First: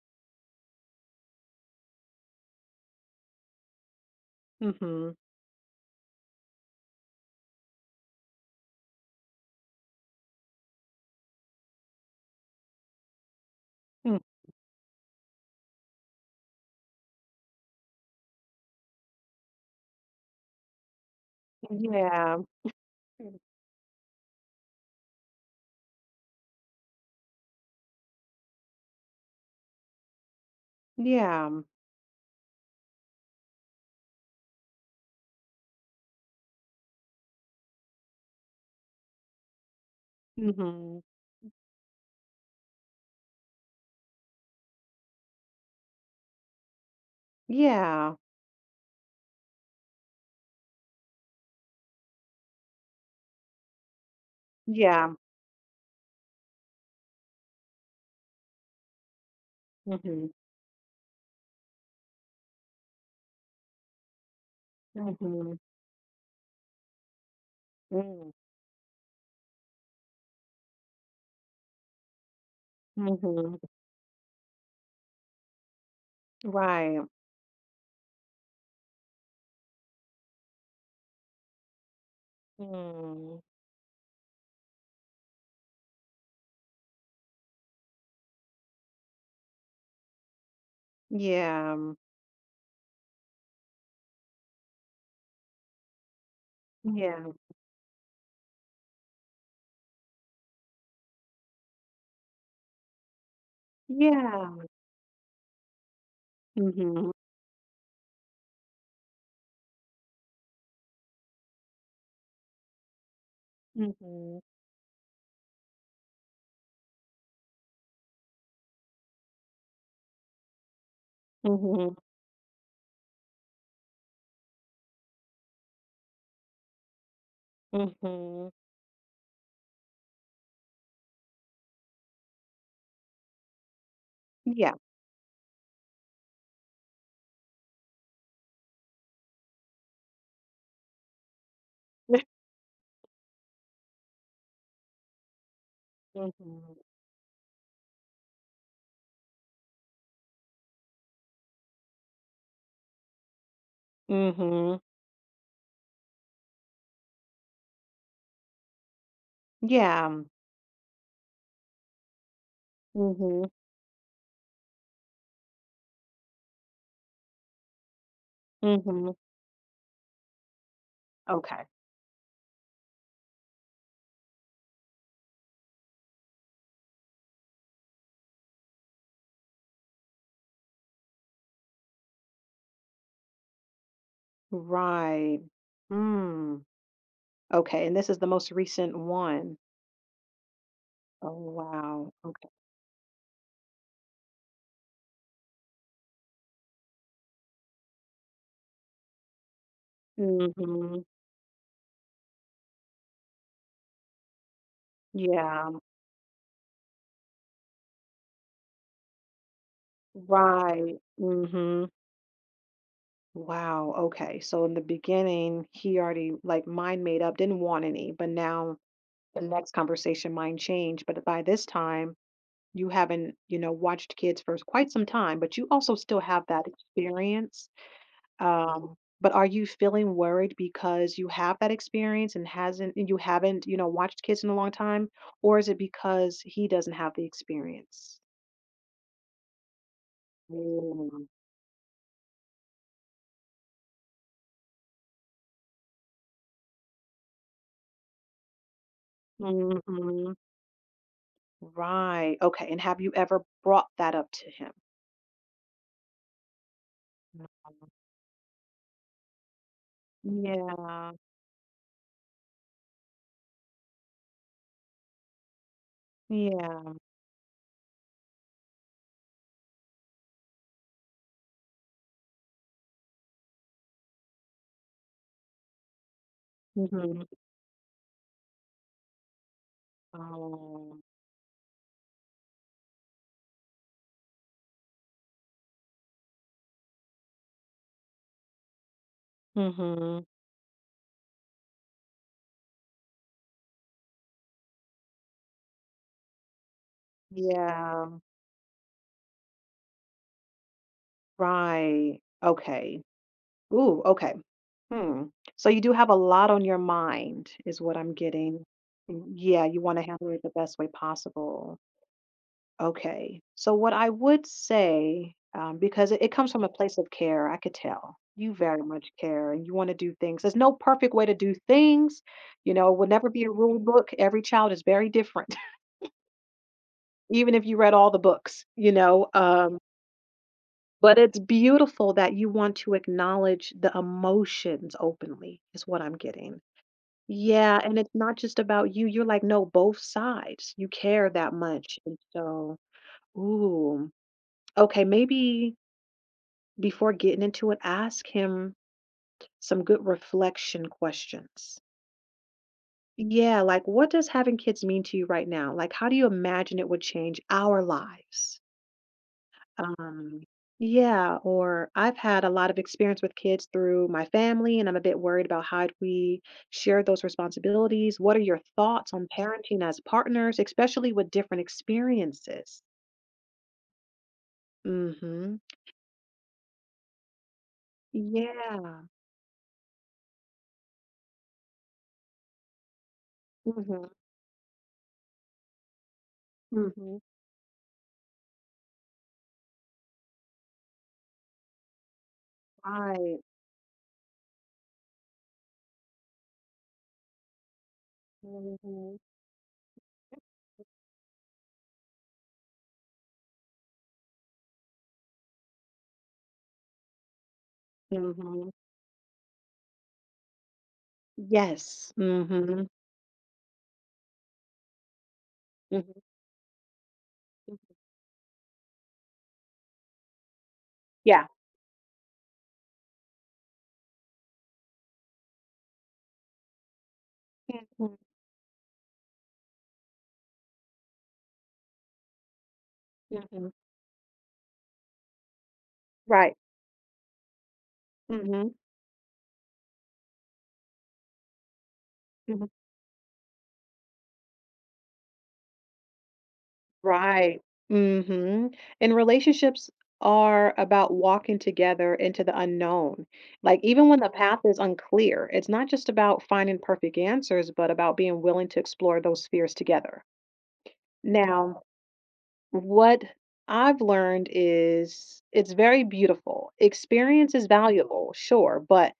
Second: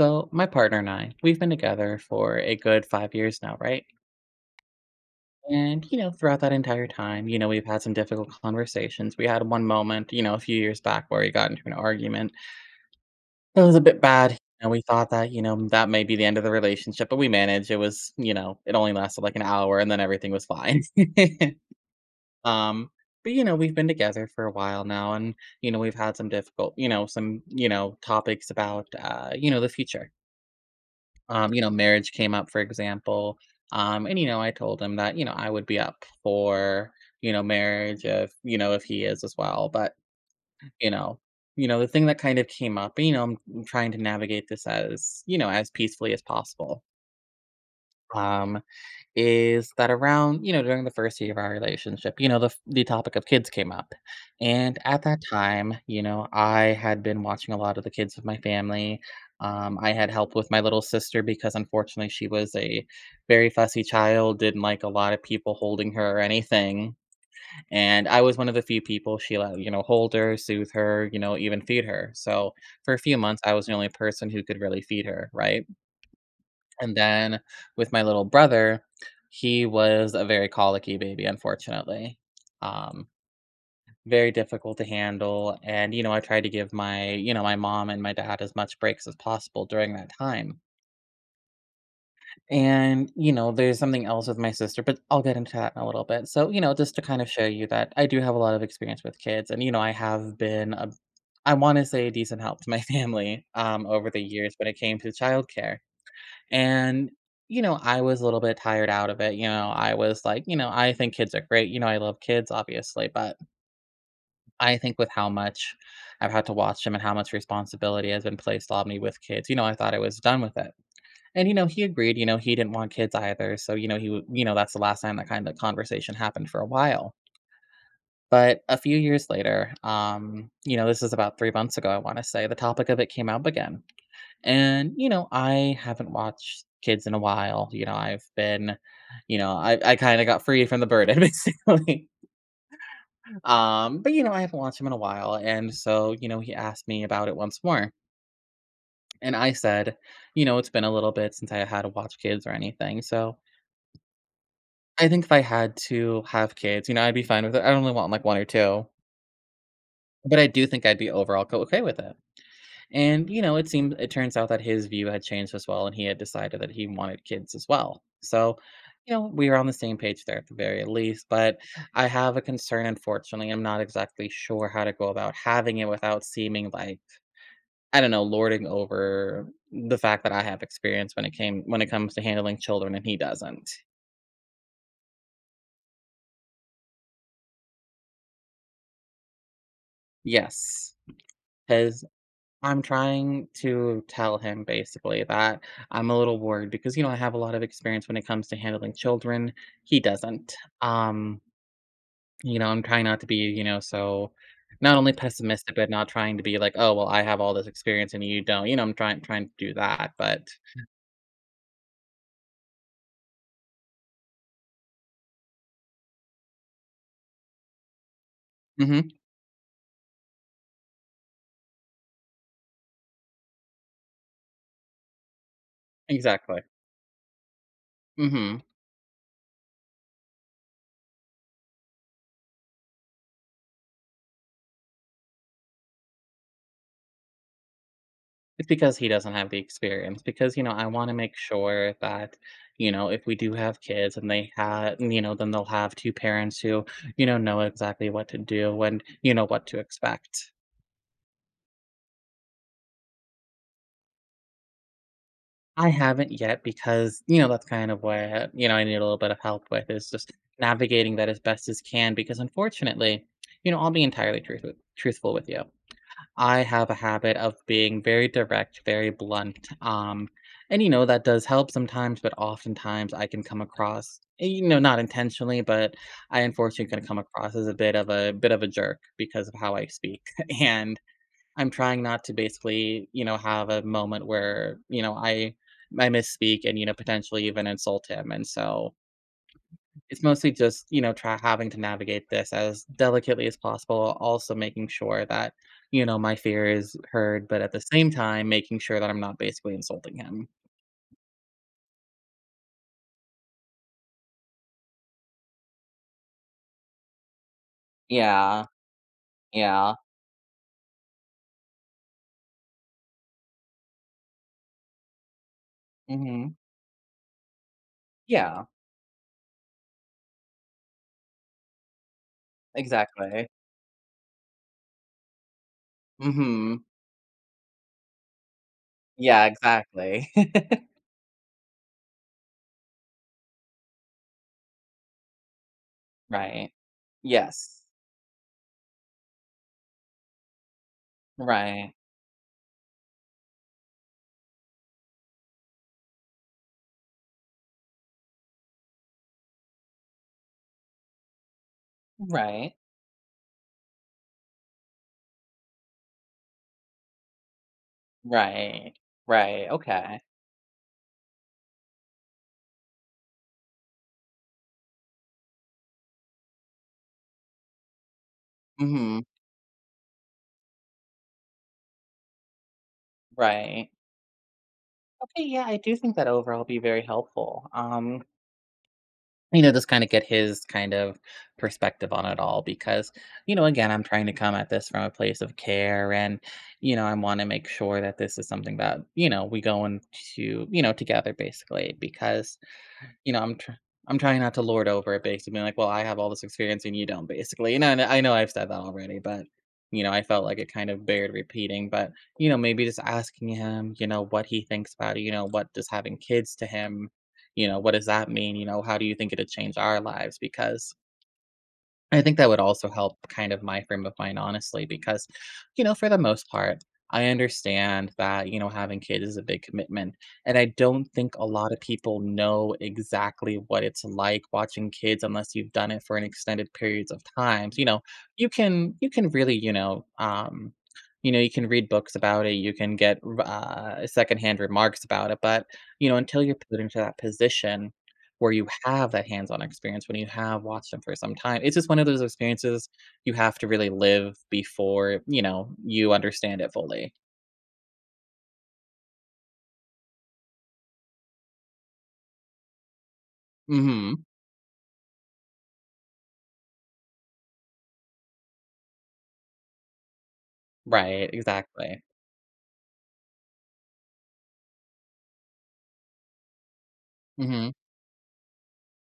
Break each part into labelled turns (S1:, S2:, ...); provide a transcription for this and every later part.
S1: So, my partner and I, we've been together for a good 5 years now, right?
S2: Mhm.
S1: Throughout that entire time, we've had some difficult conversations. We had one moment, a few years back where we got into an argument. It was a bit
S2: Mm,
S1: bad. And we thought that, that may be the end of the relationship, but we managed. It was, it only lasted like an hour and then everything was fine.
S2: yeah.
S1: um,
S2: Mm,
S1: we've been together for a while now and we've had some difficult, topics about the future.
S2: yeah.
S1: Marriage came up, for example. I told him that, I would be up for, marriage if, if he is as well. But, you
S2: Mhm.
S1: know, the thing that kind of came up, I'm trying to navigate this as, as peacefully as possible.
S2: Yeah.
S1: Um, is that around, during the first year of our relationship, the topic of kids came up. And at
S2: Yeah.
S1: that time, I had been watching a lot of the kids of my family. I had
S2: Mhm.
S1: help with my little sister because unfortunately she was a very fussy child, didn't like a lot of people
S2: Mhm.
S1: holding her or anything. And I
S2: Mm,
S1: was one of the few people she let, hold her, soothe her, even feed her. So for a few months, I
S2: mhm.
S1: was the only person who could really feed her, right? And
S2: Right.
S1: then with my little brother, he was a very colicky baby, unfortunately. Um,
S2: Mm.
S1: Very difficult to handle. And I tried to give my, my mom and my dad as much breaks as possible during that time.
S2: Yeah.
S1: And there's something else with my sister, but I'll get into that in a little bit. So, just to kind
S2: Yeah.
S1: of show you that I do have a lot of experience with kids. And I have been a I want to say a decent help to my family over the years
S2: Yeah.
S1: when it came to childcare
S2: Mhm.
S1: and I was a little bit tired out of it, I was like, I think kids are great, I love kids, obviously, but
S2: Mhm.
S1: I think with how much I've had to watch them and how much responsibility has been placed on me with kids, I thought I was done with it. And he
S2: Mhm.
S1: agreed, he didn't want kids either. So, you know, he, w- you know, that's the last time that kind of conversation happened for a while.
S2: Mhm.
S1: But a few years later, this is about 3 months ago, I want to say, the topic of it came up again.
S2: Yeah.
S1: And I haven't watched kids in a while. I've been, you know, I kind of got free from the burden basically. But I haven't watched him in a while. And so, he
S2: Mhm.
S1: asked me about it once more. And I said, it's been a little bit since I had to watch kids or anything. So
S2: Mhm.
S1: I think if I had to have kids, I'd be fine with it. I only want like 1 or 2,
S2: Yeah.
S1: but I do think I'd be overall okay with it. And, you
S2: Mhm.
S1: know, it seemed it turns out that his view had changed as well, and he had decided that he wanted kids as well. So,
S2: Mhm.
S1: we were on the same page there at the very least, but
S2: Okay.
S1: I have a concern, unfortunately. I'm not exactly sure how to go about having it without seeming like, I don't know, lording over the fact that I have experience when it comes to handling children and he doesn't.
S2: Right. Mm. Okay, and this is the most recent one.
S1: Yes.
S2: Oh,
S1: Because
S2: wow. Okay.
S1: I'm trying to tell him basically that I'm a little worried because, I have a lot of experience when it comes to handling children. He doesn't.
S2: Mhm.
S1: Um, I'm trying not to be, so not only
S2: Yeah,
S1: pessimistic, but not trying to be like, oh, well, I have all this experience and you don't. You know, I'm trying to do that, but
S2: right. Mhm. Wow, okay. So in the beginning, he already like mind made up, didn't want any, but now
S1: hmm
S2: the next conversation mind changed. But by this time, you haven't, you know, watched kids for quite some time, but you also still have
S1: exactly.
S2: that experience.
S1: Mm-hmm.
S2: Um, but are you feeling worried because you have that experience and you haven't, you know, watched kids in a long time, or is it because he doesn't have the experience?
S1: It's because he doesn't have the experience, because, I wanna
S2: Mm-hmm.
S1: make sure that, if we do have kids and they have, then they'll have 2 parents who, know exactly what to do and, what to expect.
S2: Right, okay, and have you ever brought that up to him?
S1: I haven't yet because,
S2: No.
S1: that's kind of what, I need a little bit of help with is just
S2: Yeah,
S1: navigating that as best as can because unfortunately, I'll be entirely truthful with you. I have
S2: yeah.
S1: a habit of being very direct, very blunt. That does help sometimes, but oftentimes I can come across, not intentionally, but I unfortunately can come
S2: Mhm.
S1: across as a bit of a jerk because of how I speak.
S2: Oh.
S1: And I'm trying not to basically, have a moment where, I misspeak and, potentially even insult him. And so it's
S2: Mhm.
S1: mostly just, try having to navigate this as delicately as possible, also making sure that, my fear is heard, but at the same
S2: Yeah,
S1: time, making sure that I'm not basically insulting him.
S2: right. Okay. Ooh, okay. Hmm. So you do have a lot on your mind is what I'm getting.
S1: Yeah,
S2: Mm, yeah, you
S1: yeah.
S2: wanna handle it the best way possible. Okay. So what I would say, because it comes
S1: Mhm.
S2: from a place of care, I could tell you
S1: Yeah,
S2: very much care and you want to do things. There's no perfect way to do things. You know, it would never be
S1: exactly.
S2: a rule book. Every child is very different,
S1: Mhm.
S2: even if you read all the books, you know.
S1: Yeah, exactly.
S2: But it's beautiful that you want to acknowledge the emotions openly, is what I'm getting.
S1: Right.
S2: Yeah.
S1: Yes.
S2: And it's not just about you. You're like, no, both sides. You care that
S1: Right.
S2: much. And so, ooh, okay, maybe before getting into it, ask him some good reflection questions.
S1: Right.
S2: Yeah, like what does having kids mean to you right now? Like, how do you imagine it would change our lives?
S1: Right. Right. Okay.
S2: Um, yeah, or I've had a lot of experience with kids through my family, and I'm a bit worried about how do we share those responsibilities. What are your thoughts
S1: Mhm.
S2: on parenting as partners, especially with different experiences?
S1: Right. Okay,
S2: Mm-hmm.
S1: yeah, I do think that overall be very helpful,
S2: Yeah.
S1: just kind of get his kind of perspective on it all because, again, I'm
S2: Mm-hmm.
S1: trying to come at this from a place of care and, I
S2: Mm-hmm.
S1: want to make sure that this is something that, we go into, together basically because, you
S2: Right.
S1: know, I'm try I'm trying not to lord over it, basically, like, "Well, I have all this experience and you don't," basically. You know, kn I know I've said that
S2: Mm-hmm.
S1: already, but, I felt like it kind of bared repeating, but, maybe just asking him, what he thinks about it, what does having kids to him, what does that mean,
S2: Mm-hmm.
S1: how do you think it'd change our lives? Because
S2: Yes.
S1: I think that would
S2: Mhm.
S1: also help kind of my frame of mind, honestly, because, for the
S2: Mhm.
S1: most part, I
S2: Mhm.
S1: understand that, having kids is a big commitment. And I don't think a
S2: Yeah.
S1: lot of people know exactly what it's like watching kids unless you've done it for an extended periods of times.
S2: Mhm.
S1: You can really, you can read books about it, you can get
S2: Mhm.
S1: secondhand remarks about it, but until
S2: Right.
S1: you're put into that position, where you
S2: Mhm.
S1: have that hands-on experience, when you have watched them for some time. It's just one of those
S2: Mhm.
S1: experiences you have to really live before, you understand it fully.
S2: Right. Mhm. And relationships are about walking together into the unknown. Like, even when
S1: Mhm.
S2: the path is unclear, it's not just about finding perfect answers, but about being willing to explore those fears together.
S1: Right,
S2: Now,
S1: exactly.
S2: what I've learned is it's very beautiful. Experience is
S1: Mhm.
S2: valuable, sure, but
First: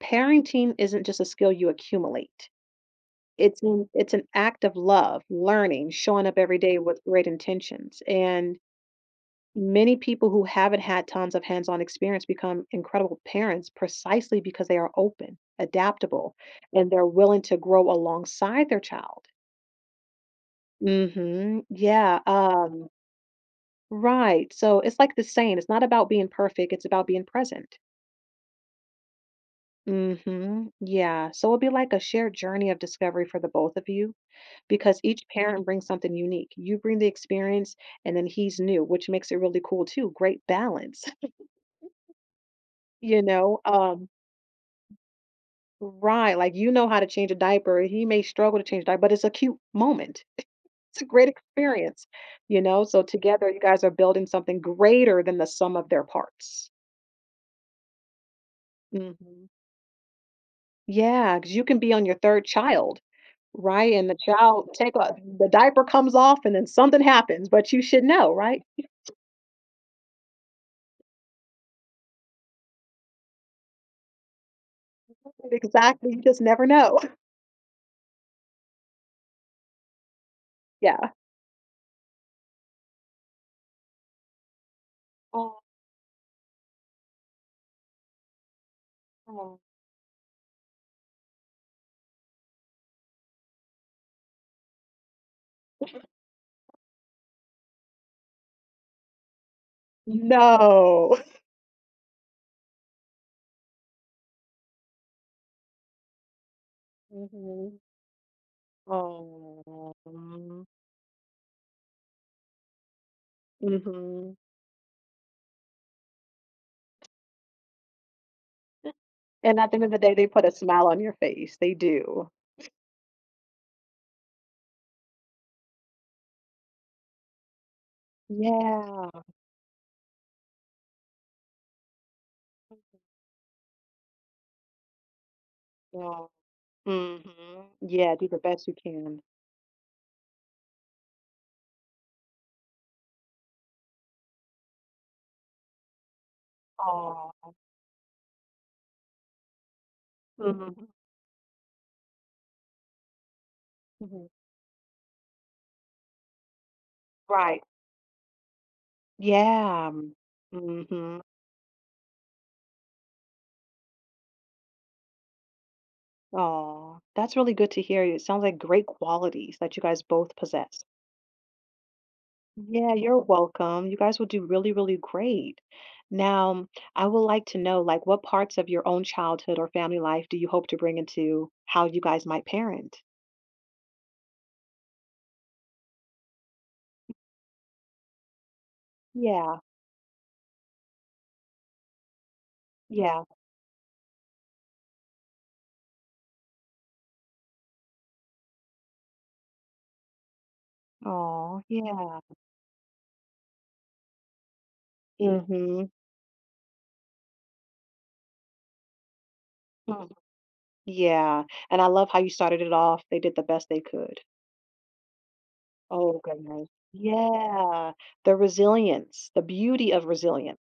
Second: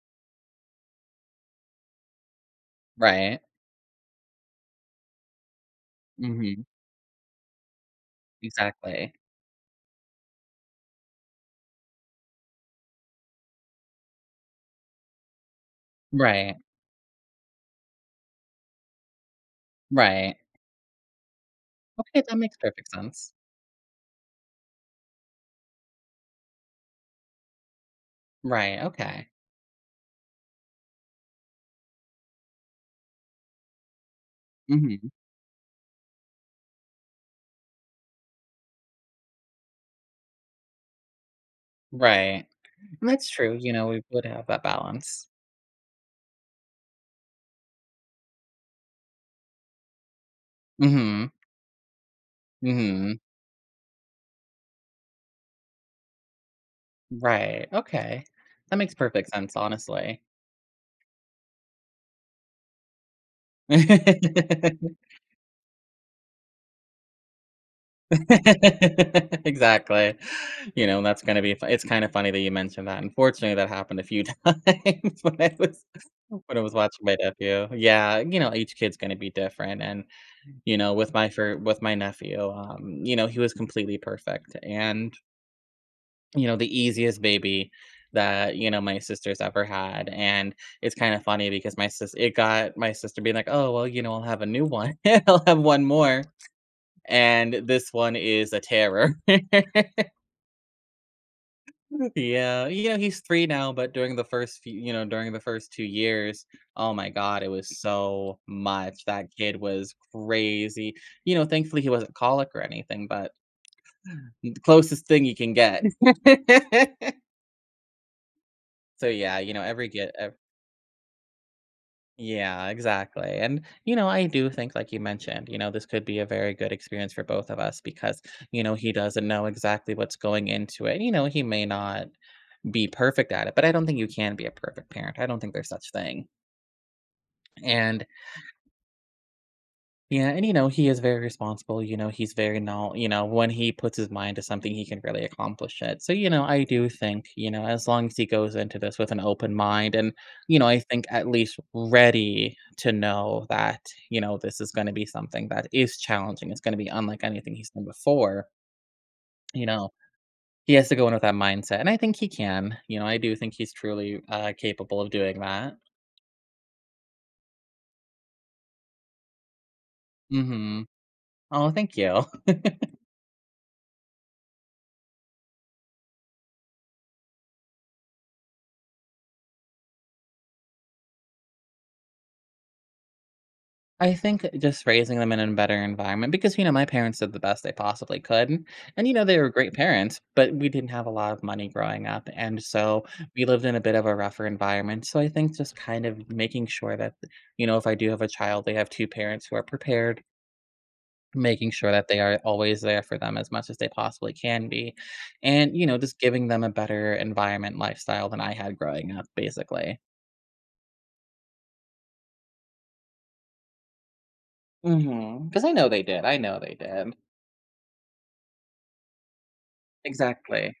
S2: parenting isn't just a skill you accumulate.
S1: Right.
S2: It's an act of love, learning, showing up every
S1: Mhm.
S2: day with great intentions, and
S1: Exactly.
S2: many people who haven't had tons of hands-on experience become incredible parents precisely because they are open, adaptable,
S1: Right.
S2: and they're willing to grow alongside their child.
S1: Right.
S2: Mhm. Yeah,
S1: Okay, that makes perfect sense.
S2: Right, so it's like the saying, it's not about being perfect, it's about being present.
S1: Right, okay.
S2: Mhm. Yeah, so it'll be like a shared journey of discovery for the both of you, because
S1: Mhm.
S2: each parent brings something unique. You bring the experience and then he's new, which makes it really cool too. Great balance,
S1: Right. And
S2: you
S1: that's true,
S2: know?
S1: we would have that balance.
S2: Right. Like you know how to change a diaper. He may struggle to change a diaper, but it's a cute moment. It's a great
S1: Mhm.
S2: experience, you know? So
S1: Mhm.
S2: together you guys are building something greater than the sum of their parts.
S1: Right, okay. That makes perfect
S2: Mhm.
S1: sense, honestly.
S2: Yeah, because you can be on your third child, right? And the child take off the diaper comes off and then something happens, but you should know, right?
S1: Exactly. You know, that's gonna be fu it's kinda funny that you mentioned that. Unfortunately, that happened a few times
S2: Exactly. You just
S1: when I
S2: never
S1: was
S2: know.
S1: watching my nephew. Yeah, each kid's gonna be different, and,
S2: Yeah.
S1: with my nephew, he was completely perfect, and,
S2: Oh.
S1: the easiest baby that, my sister's ever had, and it got my sister being like, "Oh, well, I'll have a new one. I'll have one more," and this one is a terror.
S2: No.
S1: Yeah, he's 3 now, but during the first few during the first 2 years, oh my god, it
S2: Mhm.
S1: was so much. That kid was
S2: Oh.
S1: crazy. You know, thankfully, he wasn't colic or anything, but
S2: Mhm.
S1: the closest thing you can get. So, yeah, you
S2: And
S1: know,
S2: at the end
S1: every
S2: of the
S1: get
S2: day, they
S1: ev
S2: put a smile on your face. They do.
S1: yeah, exactly, and, I do think, like you mentioned, this could be a very good experience for both of us because, he
S2: Yeah.
S1: doesn't know exactly what's going into it. You know, he may not be perfect at it, but I don't think you can be a perfect parent. I don't think there's such
S2: Yeah.
S1: thing.
S2: Mhm.
S1: And
S2: Yeah, do the best you can.
S1: yeah, he is very responsible. You know, he's very now, you know, when he puts his mind to something, he can really accomplish it. So, I do think,
S2: Oh.
S1: as long as he goes into this with an open mind and, I
S2: Mhm.
S1: think at least ready to know that,
S2: Mhm.
S1: this is going to be something that is challenging. It's going to be unlike anything
S2: Right.
S1: he's done before, you know.
S2: Yeah.
S1: He has to go in
S2: Mhm.
S1: with that mindset, and I think he can. You know, I do think he's truly capable of doing that.
S2: Oh, that's really good to hear. It sounds like great qualities that you guys both
S1: Mm-hmm.
S2: possess.
S1: Oh, thank you.
S2: Yeah, you're welcome. You guys will do really, really great. Now, I would like to know, like, what parts of your own childhood or family life do you hope to bring into how you guys might parent?
S1: I think just raising them in a better environment because, my parents did the best they possibly could. And they were
S2: Yeah,
S1: great parents, but we didn't have a lot of money growing up. And so
S2: yeah.
S1: we lived in a bit of a rougher environment. So I think just kind of making sure that, if I do have a child, they have 2 parents who are prepared,
S2: Oh,
S1: making sure that
S2: yeah.
S1: they are always there for them as much as they possibly can be. And,
S2: Mm-hmm.
S1: you know, just giving them a better environment lifestyle than I had growing up, basically.
S2: Yeah. And I love how you started it off. They did the best they could.
S1: Mm-hmm. Because I know they
S2: Oh,
S1: did. I know
S2: goodness.
S1: they did.
S2: Yeah. The resilience, the beauty of resilience.
S1: Exactly.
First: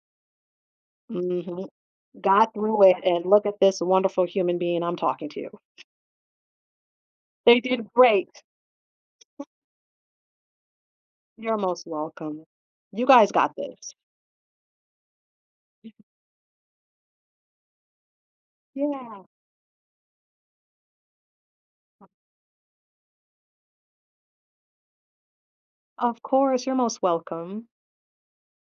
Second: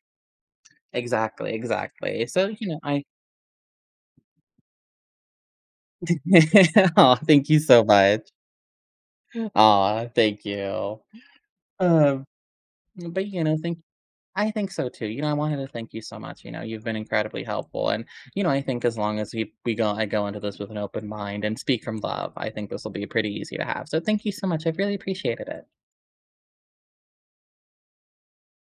S1: Exactly,
S2: Hmm.
S1: exactly. So,
S2: Got
S1: you know,
S2: through it,
S1: I
S2: and look at this wonderful human being I'm talking to.
S1: Oh, thank
S2: They
S1: you so
S2: did
S1: much.
S2: great.
S1: Aw, thank you.
S2: You're most
S1: Um,
S2: welcome. You
S1: but,
S2: guys
S1: you
S2: got
S1: know, think
S2: this.
S1: I think so too. You know, I wanted to thank you so much. You know, you've been incredibly helpful, and, I think as long
S2: Yeah,
S1: as we go I go into this with an open mind and speak from love, I think this will be pretty easy to have. So thank you so much. I've really appreciated it.
S2: of course, you're most welcome.